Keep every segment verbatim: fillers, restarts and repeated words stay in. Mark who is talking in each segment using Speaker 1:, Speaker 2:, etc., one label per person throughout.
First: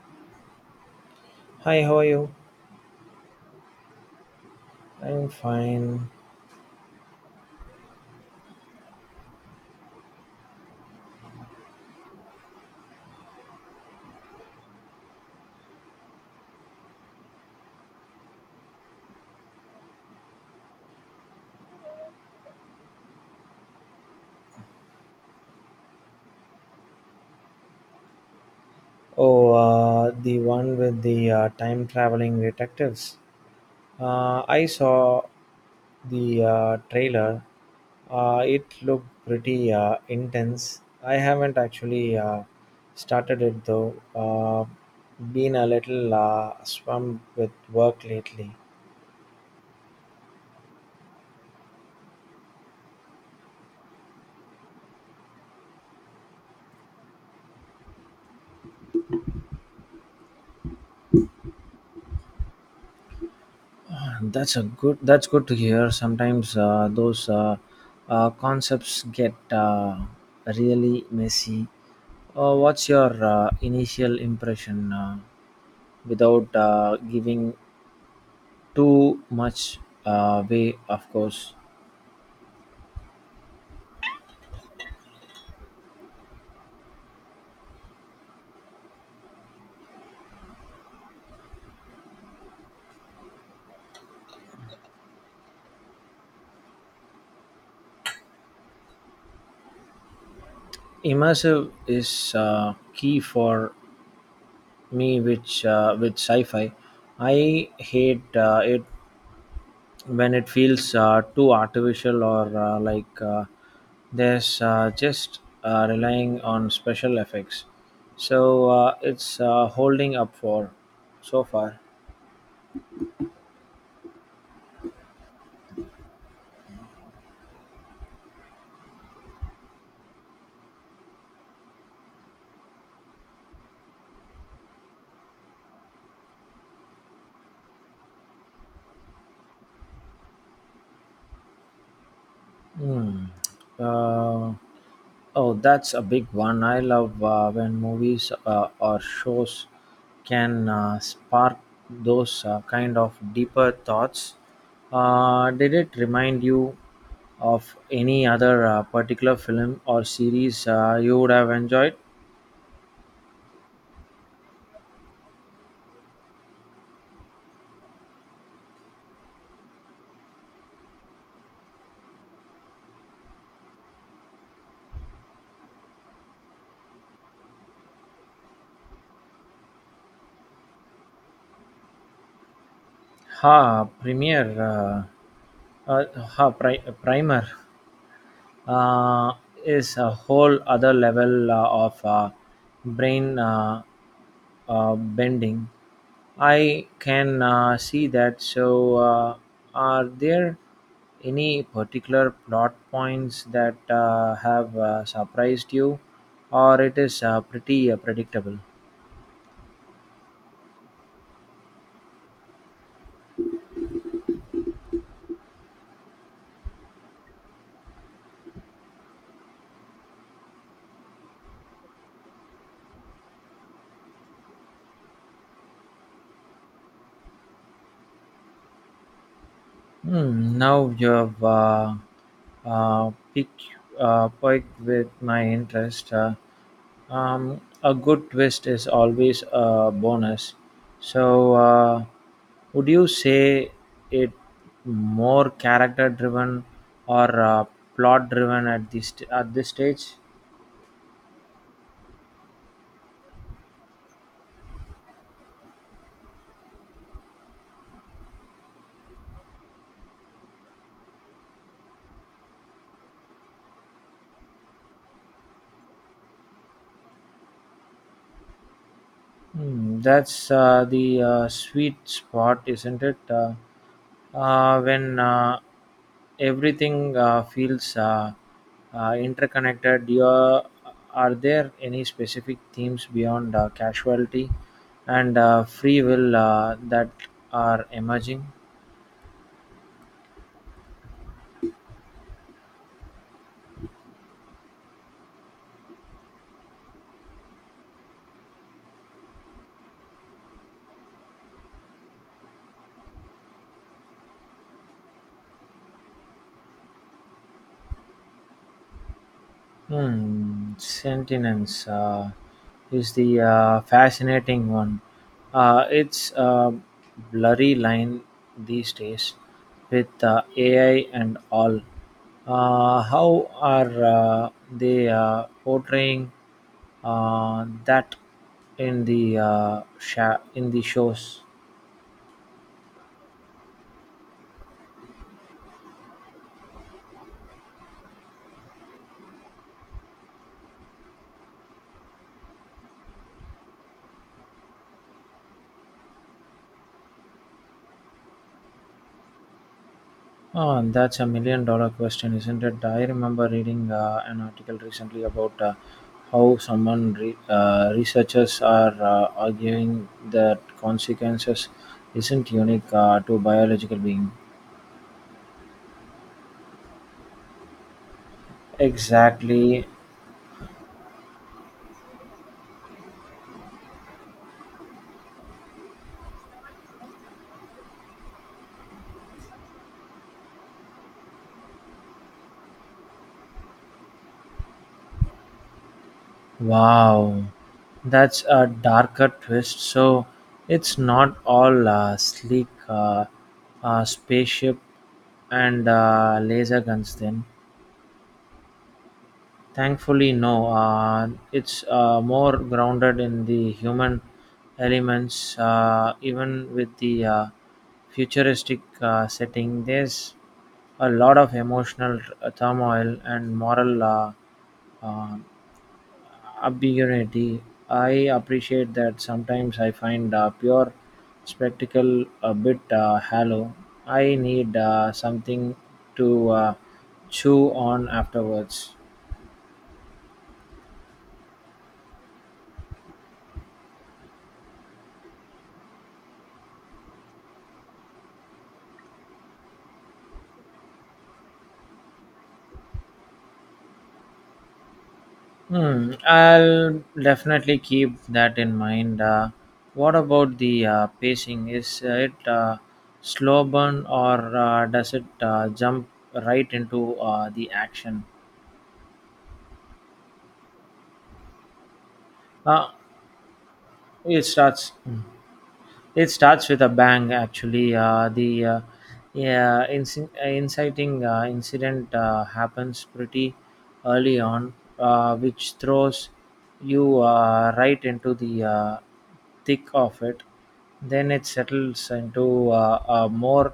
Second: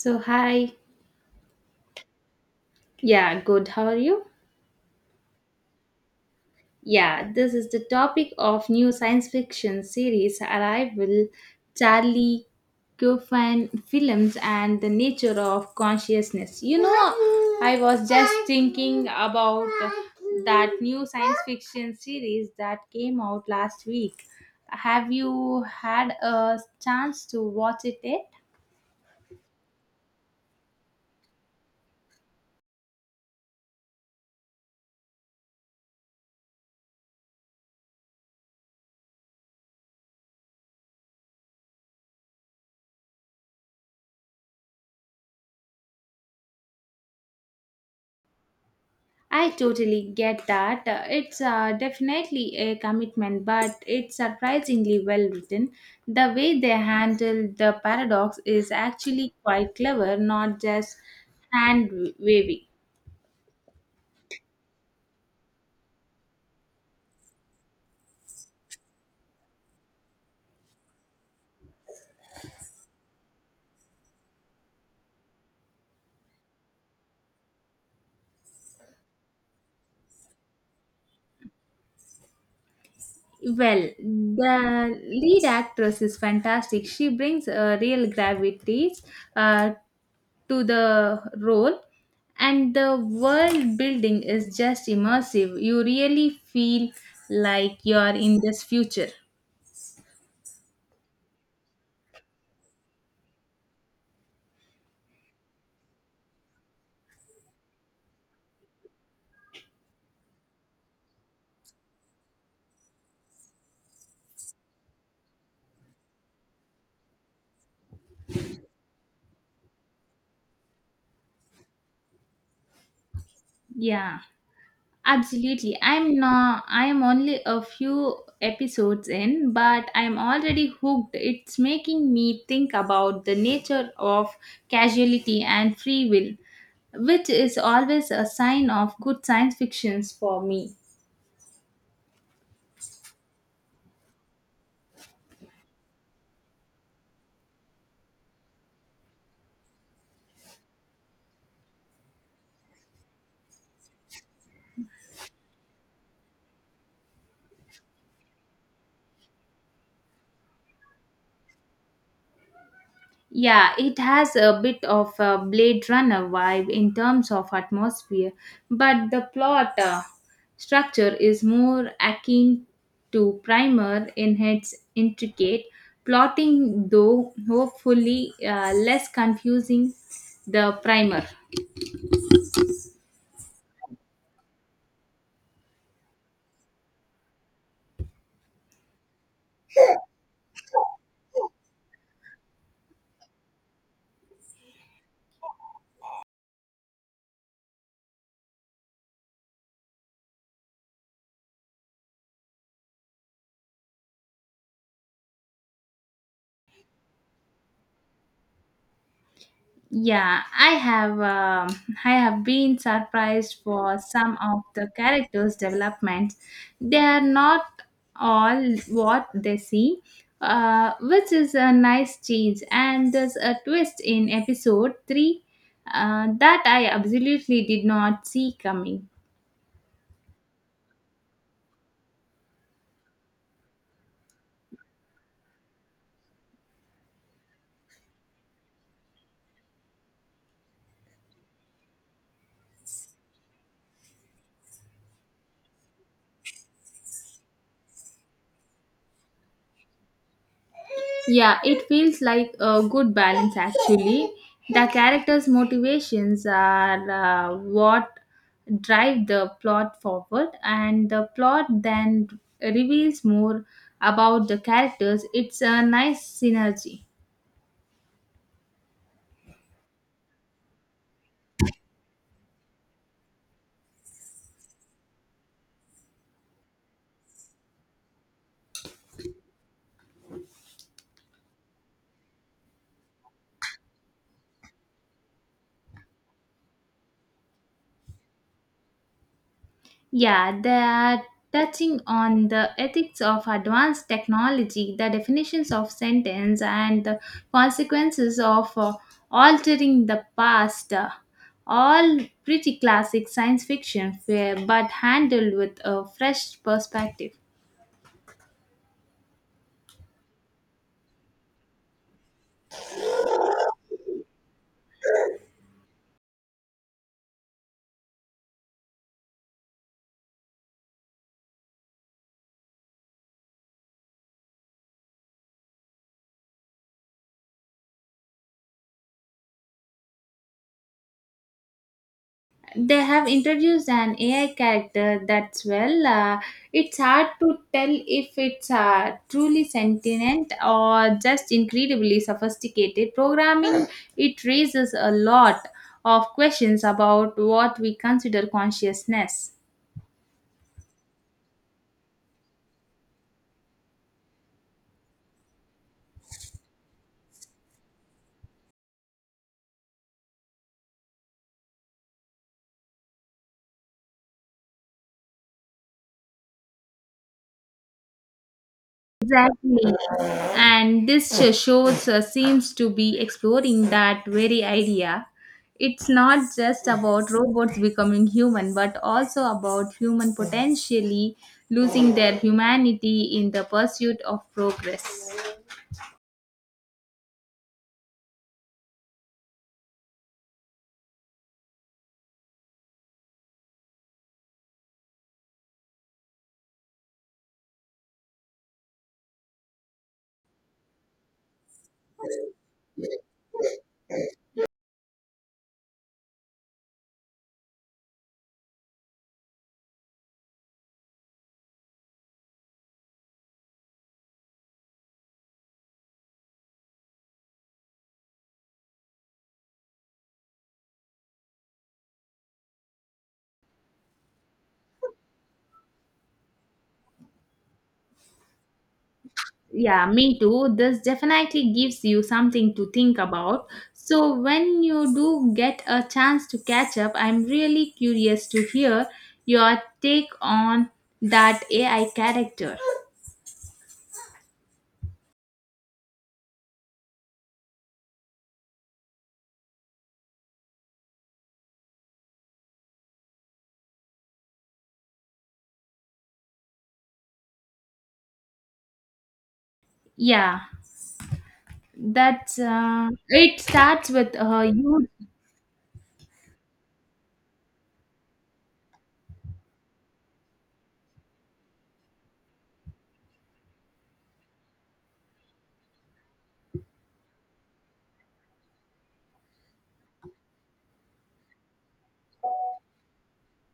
Speaker 1: So, hi.
Speaker 2: Hi, how are you?
Speaker 1: Yeah, good. How are you?
Speaker 2: I'm fine.
Speaker 1: Yeah, this is the topic of new science fiction series Arrival, Charlie Kaufman films, and the nature of consciousness. You know, I was just thinking about that new science fiction series that came out last week. Have you had a chance to watch it yet?
Speaker 2: Oh, uh, the one with the uh, time traveling detectives. Uh, I saw the uh, trailer. Uh, it looked pretty uh, intense. I haven't actually uh, started it though. Uh, been a little uh, swamped with work lately.
Speaker 1: I totally get that. Uh, It's uh, definitely a commitment, but it's surprisingly well written. The way they handle the paradox is actually quite clever, not just hand wavy.
Speaker 2: That's a good. That's good to hear. Sometimes uh, those uh, uh, concepts get uh, really messy. Uh, what's your uh, initial impression, uh, without uh, giving too much uh, way? Of course,
Speaker 1: Well, the lead actress is fantastic. She brings a real gravity uh, to the role, and the world building is just immersive. You really feel like you're in this future.
Speaker 2: immersive is uh, key for me. Which uh, With sci-fi, I hate uh, it when it feels uh, too artificial or uh, like uh, there's uh, just uh, relying on special effects so uh, it's uh, holding up for so far.
Speaker 1: Yeah, absolutely. I'm not, I am only a few episodes in, but I'm already hooked. It's making me think about the nature of casuality and free will, which is always a sign of good science fictions for me.
Speaker 2: Hmm. Uh, oh, that's a big one. I love uh, when movies uh, or shows can uh, spark those uh, kind of deeper thoughts. Uh, did it remind you of any other uh, particular film or series uh, you would have enjoyed?
Speaker 1: Yeah, it has a bit of a Blade Runner vibe in terms of atmosphere, but the plot uh, structure is more akin to Primer in its intricate plotting, though hopefully uh, less confusing the Primer.
Speaker 2: Ha, premiere, uh, uh, ha, pri- primer. uh, is a whole other level uh, of uh, brain uh, uh, bending. I can uh, see that. So, uh, are there any particular plot points that uh, have uh, surprised you, or it is uh, pretty uh, predictable?
Speaker 1: Yeah, I have um, I have been surprised for some of the characters' developments. They are not all what they seem, uh, which is a nice change. And there's a twist in episode three uh, that I absolutely did not see coming.
Speaker 2: Hmm, now you've uh, uh, piqued, uh, piqued with my interest. Uh, um, a good twist is always a bonus. So, uh, would you say it more character driven or uh, plot driven at this at this stage?
Speaker 1: Yeah, it feels like a good balance actually. The characters' motivations are uh, what drive the plot forward, and the plot then reveals more about the characters. It's a nice synergy.
Speaker 2: Hmm, that's uh, the uh, sweet spot, isn't it? Uh, uh, when uh, everything uh, feels uh, uh, interconnected. You are, are there any specific themes beyond uh, casualty and uh, free will uh, that are emerging?
Speaker 1: Yeah, they are touching on the ethics of advanced technology, the definitions of sentence, and the consequences of uh, altering the past. Uh, All pretty classic science fiction, where- but handled with a fresh perspective.
Speaker 2: Hmm, Sentinence uh, is the uh, fascinating one. Uh, it's a blurry line these days with uh, A I and all. Uh, how are uh, they uh, portraying uh, that in the uh, sha- in the shows?
Speaker 1: They have introduced an A I character that's well, uh, it's hard to tell if it's uh, truly sentient or just incredibly sophisticated. Programming it raises a lot of questions about what we consider consciousness.
Speaker 2: Oh, and that's a million dollar question, isn't it? I remember reading uh, an article recently about uh, how someone re- uh, researchers are uh, arguing that consequences isn't unique uh, to biological being. Exactly.
Speaker 1: Exactly. And this uh, shows uh, seems to be exploring that very idea. It's not just about robots becoming human, but also about human potentially losing their humanity in the pursuit of progress.
Speaker 2: Wow. That's a darker twist. So it's not all uh, sleek uh, uh, spaceship and uh, laser guns then. Thankfully no, uh, it's uh, more grounded in the human elements uh, even with the uh, futuristic uh, setting. There's a lot of emotional uh, turmoil and moral uh, uh, ambiguity. I appreciate that. Sometimes I find uh, pure spectacle a bit uh, hollow. I need uh, something to uh, chew on afterwards.
Speaker 1: Yeah, me too. This definitely gives you something to think about, so when you do get a chance to catch up, I'm really curious to hear your take on that AI character.
Speaker 2: Hmm, I'll definitely keep that in mind. Uh, what about the uh, pacing? Is it uh, slow burn or uh, does it uh, jump right into uh, the action?
Speaker 1: Yeah. That's
Speaker 2: Uh,
Speaker 1: uh, It starts with
Speaker 2: it
Speaker 1: uh,
Speaker 2: starts.
Speaker 1: you.
Speaker 2: Hmm. It starts with a bang, actually. Uh, the uh, yeah, inci- uh, inciting uh, incident uh, happens pretty early on, uh, which throws you uh, right into the uh, thick of it. Then it settles into uh, a more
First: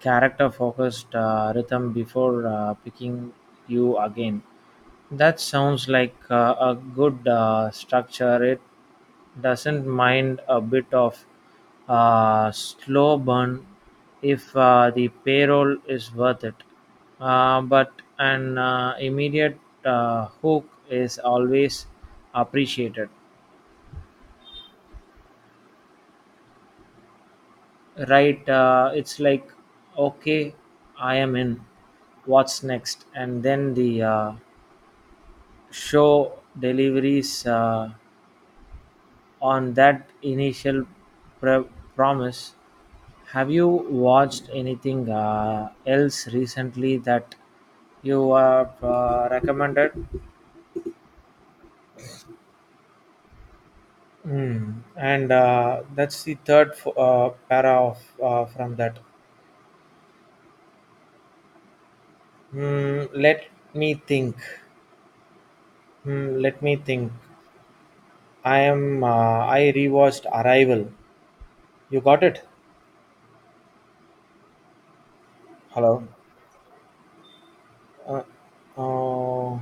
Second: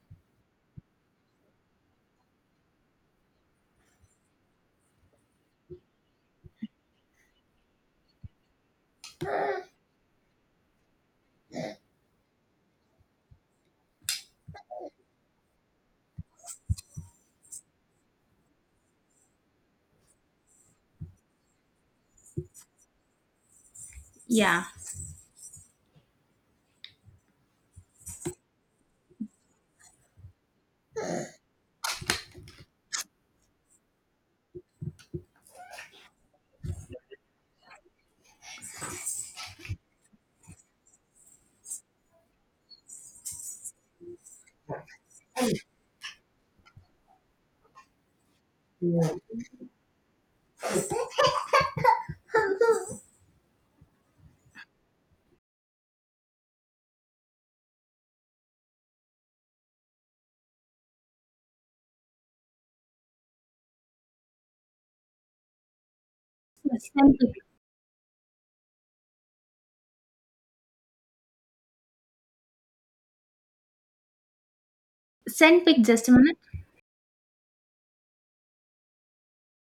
Speaker 2: character focused uh, rhythm before uh, picking you again. That sounds like uh, a good uh, structure. It doesn't mind a bit of uh, slow burn if uh, the payroll is worth it. Uh, but an uh, immediate uh, hook is always appreciated.
Speaker 1: Yeah,
Speaker 2: Right? Uh, it's like, okay, I am in. What's next? And then the uh, show deliveries. Uh, On that initial pre- promise, have you watched anything uh, else recently that you have uh, recommended? Hmm. And uh, that's the third f- uh, para of uh, from that. Hmm. Let me think. Hmm. Let me think.
Speaker 1: send pic.
Speaker 2: I am. Uh, I rewatched Arrival. You got it.
Speaker 1: Send pic. Just
Speaker 2: Hello.
Speaker 1: a minute.
Speaker 2: Uh, oh.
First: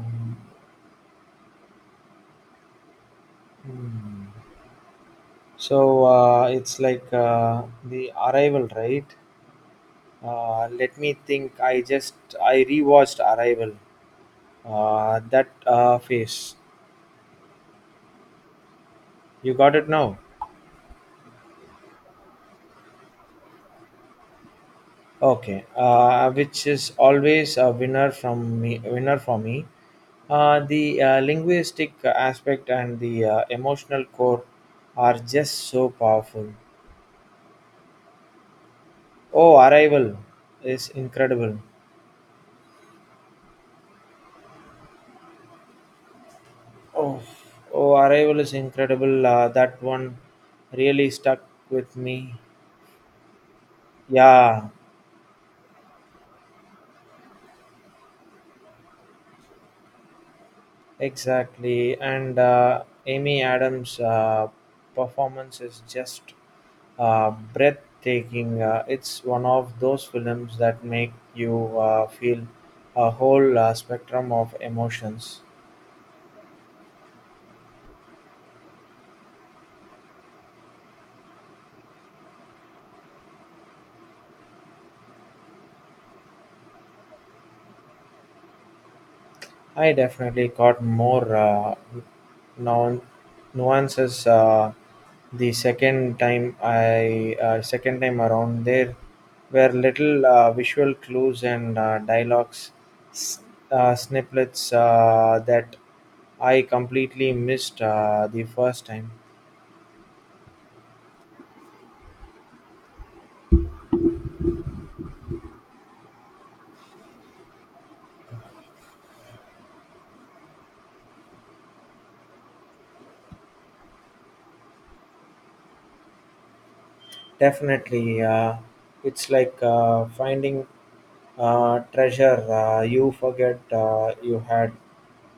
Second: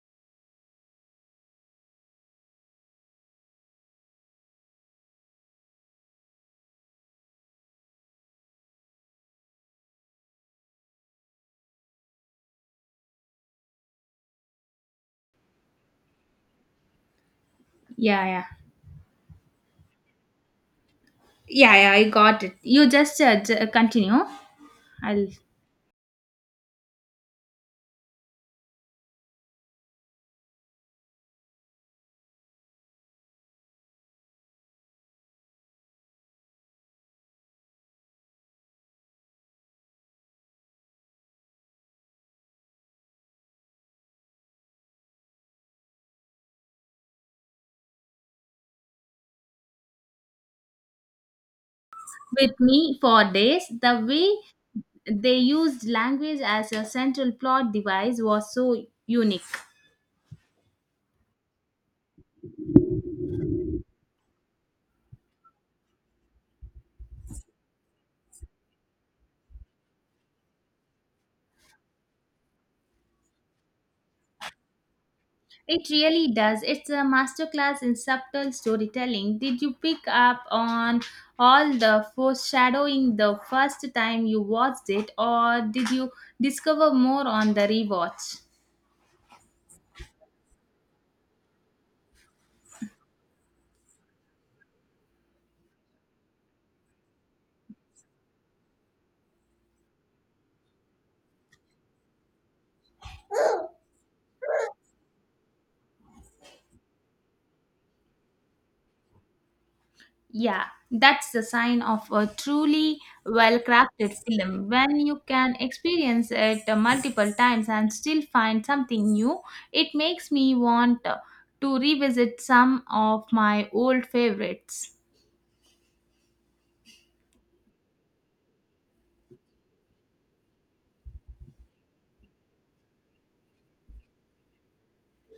Speaker 2: Hmm. So uh, it's like uh, the Arrival, right? Uh, let me think. I just I rewatched Arrival. Uh, that uh, face.
Speaker 1: Yeah, yeah,
Speaker 2: You got it now.
Speaker 1: yeah, yeah. I got it. You just uh, j- uh, continue. I'll
Speaker 2: Okay. Uh, which is always a winner from me. Winner for me. Uh, the uh, linguistic aspect and the uh, emotional core are just so powerful. Oh, Arrival is incredible. Oh, oh, Arrival is incredible. Uh, that one really stuck with me.
Speaker 1: with me for days. The way
Speaker 2: Yeah,
Speaker 1: they used language as a central plot device was so unique.
Speaker 2: exactly. And uh, Amy Adams' uh, performance is just uh, breathtaking. Uh, it's one of those films that make you uh, feel a whole uh, spectrum of emotions.
Speaker 1: It really does. It's a masterclass in subtle storytelling. Did you pick up on all the foreshadowing the first time you watched it, or did you discover more on the rewatch?
Speaker 2: I definitely got more uh, nuan- nuances uh, the second time I uh, second time around. There were little uh, visual clues and uh, dialogues s- uh, snippets uh, that I completely missed uh, the first time.
Speaker 1: Yeah, that's the sign of a truly well crafted film. When you can experience it uh, multiple times and still find something new, it makes me want uh, to revisit some of my old favorites.
Speaker 2: Definitely, uh, it's like uh, finding uh, treasure uh, you forget uh, you had.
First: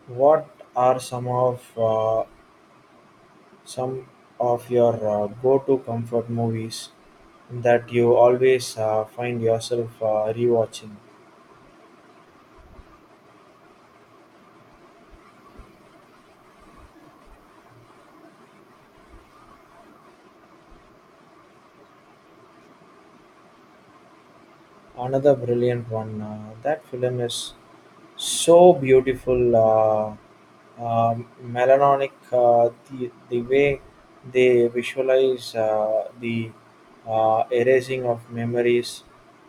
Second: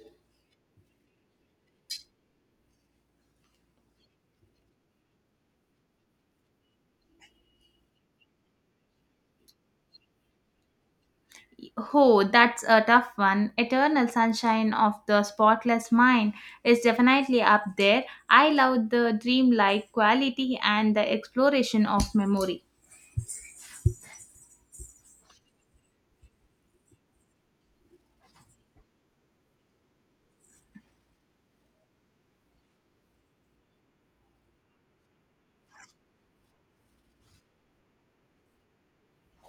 Speaker 2: What are some of uh, some of your uh, go-to comfort movies that you always uh, find yourself uh, rewatching?
Speaker 1: Oh, that's a tough one. Eternal Sunshine of the Spotless Mind is definitely up there. I love the dreamlike quality and the exploration of memory.
Speaker 2: Another brilliant one. Uh, that film is so beautiful, uh, uh, melancholic. Uh, the the way they visualize uh, the uh, erasing of memories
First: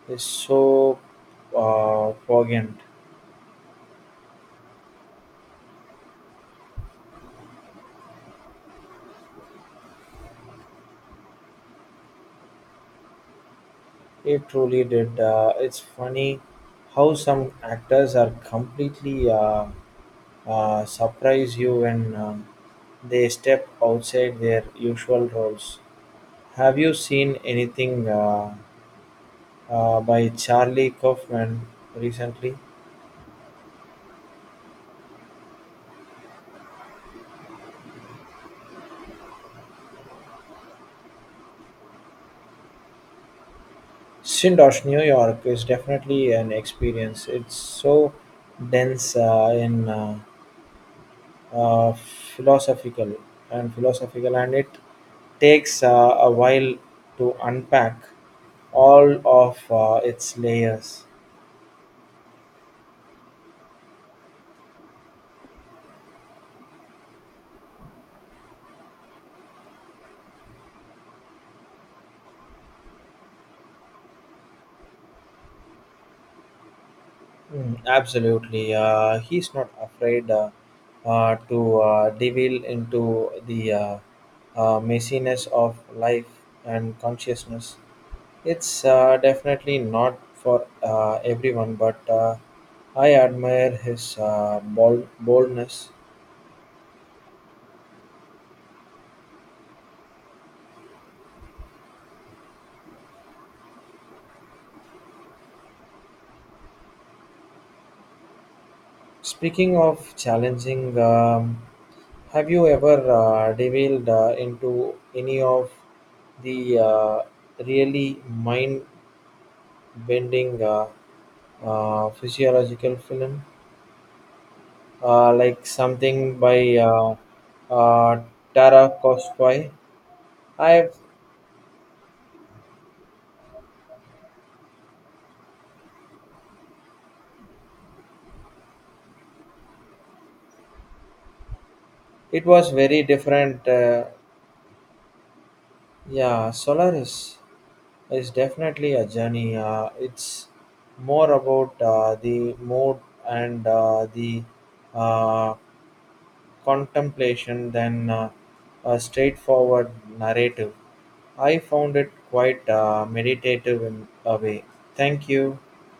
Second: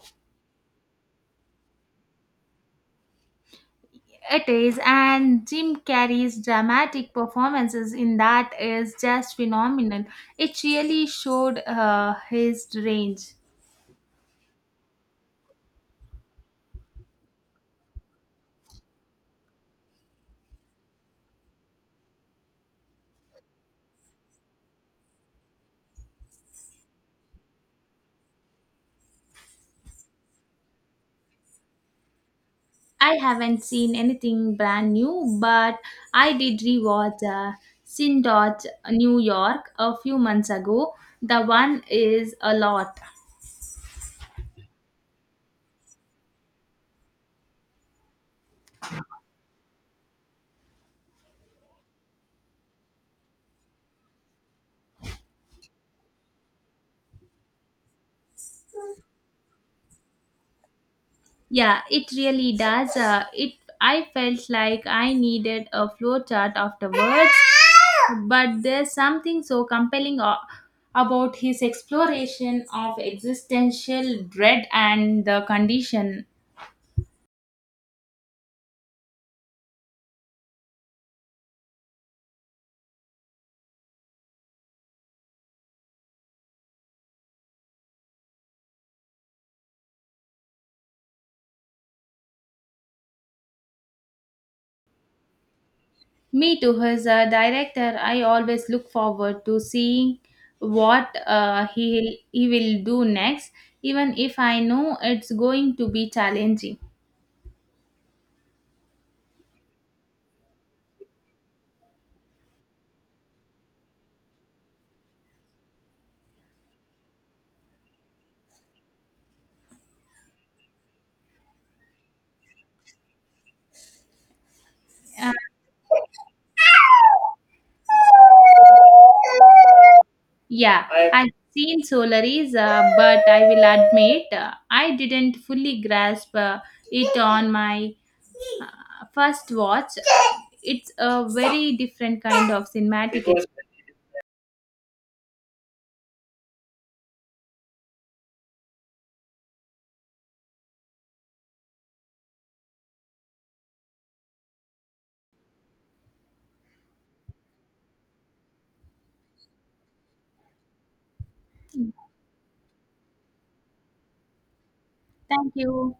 Speaker 2: is so uh, poignant.
Speaker 1: It is, and Jim Carrey's dramatic performances in that is just phenomenal. It really showed uh, his range.
Speaker 2: It truly did. Uh, it's funny how some actors are completely uh, uh, surprise you when um, they step outside their usual roles. Have you seen anything uh, uh, by Charlie Kaufman recently?
Speaker 1: I haven't seen anything brand new, but I did rewatch uh, Sin Dodge New York a few months ago. The one is a lot.
Speaker 2: Shindosh, New York is definitely an experience. It's so dense uh, in uh, uh, philosophical and philosophical, and it takes uh, a while to unpack all of uh, its layers.
Speaker 1: Yeah, it really does. Uh, it I felt like I needed a flowchart afterwards, but there's something so compelling a- about his exploration of existential dread and the condition.
Speaker 2: Mm, absolutely. Uh, he's not afraid uh, uh, to uh, delve into the uh, uh, messiness of life and consciousness. It's uh, definitely not for uh, everyone, but uh, I admire his uh, bold- boldness.
Speaker 1: Me too. As a director, I always look forward to seeing what uh, he he will do next, even if I know it's going to be challenging.
Speaker 2: Speaking of challenging, um, have you ever uh, delved uh, into any of the uh, really mind bending? Uh, physiological film,
Speaker 1: Uh,
Speaker 2: uh, like something by uh, uh, Tarkovsky.
Speaker 1: yeah,
Speaker 2: I
Speaker 1: I have seen Solaris, uh, but I will admit uh, I didn't fully grasp uh, it on my first watch. It's a very different
Speaker 2: It
Speaker 1: kind of
Speaker 2: was very
Speaker 1: cinematic.
Speaker 2: different. Uh, yeah, Solaris is definitely a journey. Uh, it's more about uh, the mood and uh, the uh, contemplation than uh, a straightforward narrative. I found it quite uh, meditative in a way. Thank
Speaker 1: Thank
Speaker 2: you.
Speaker 1: you.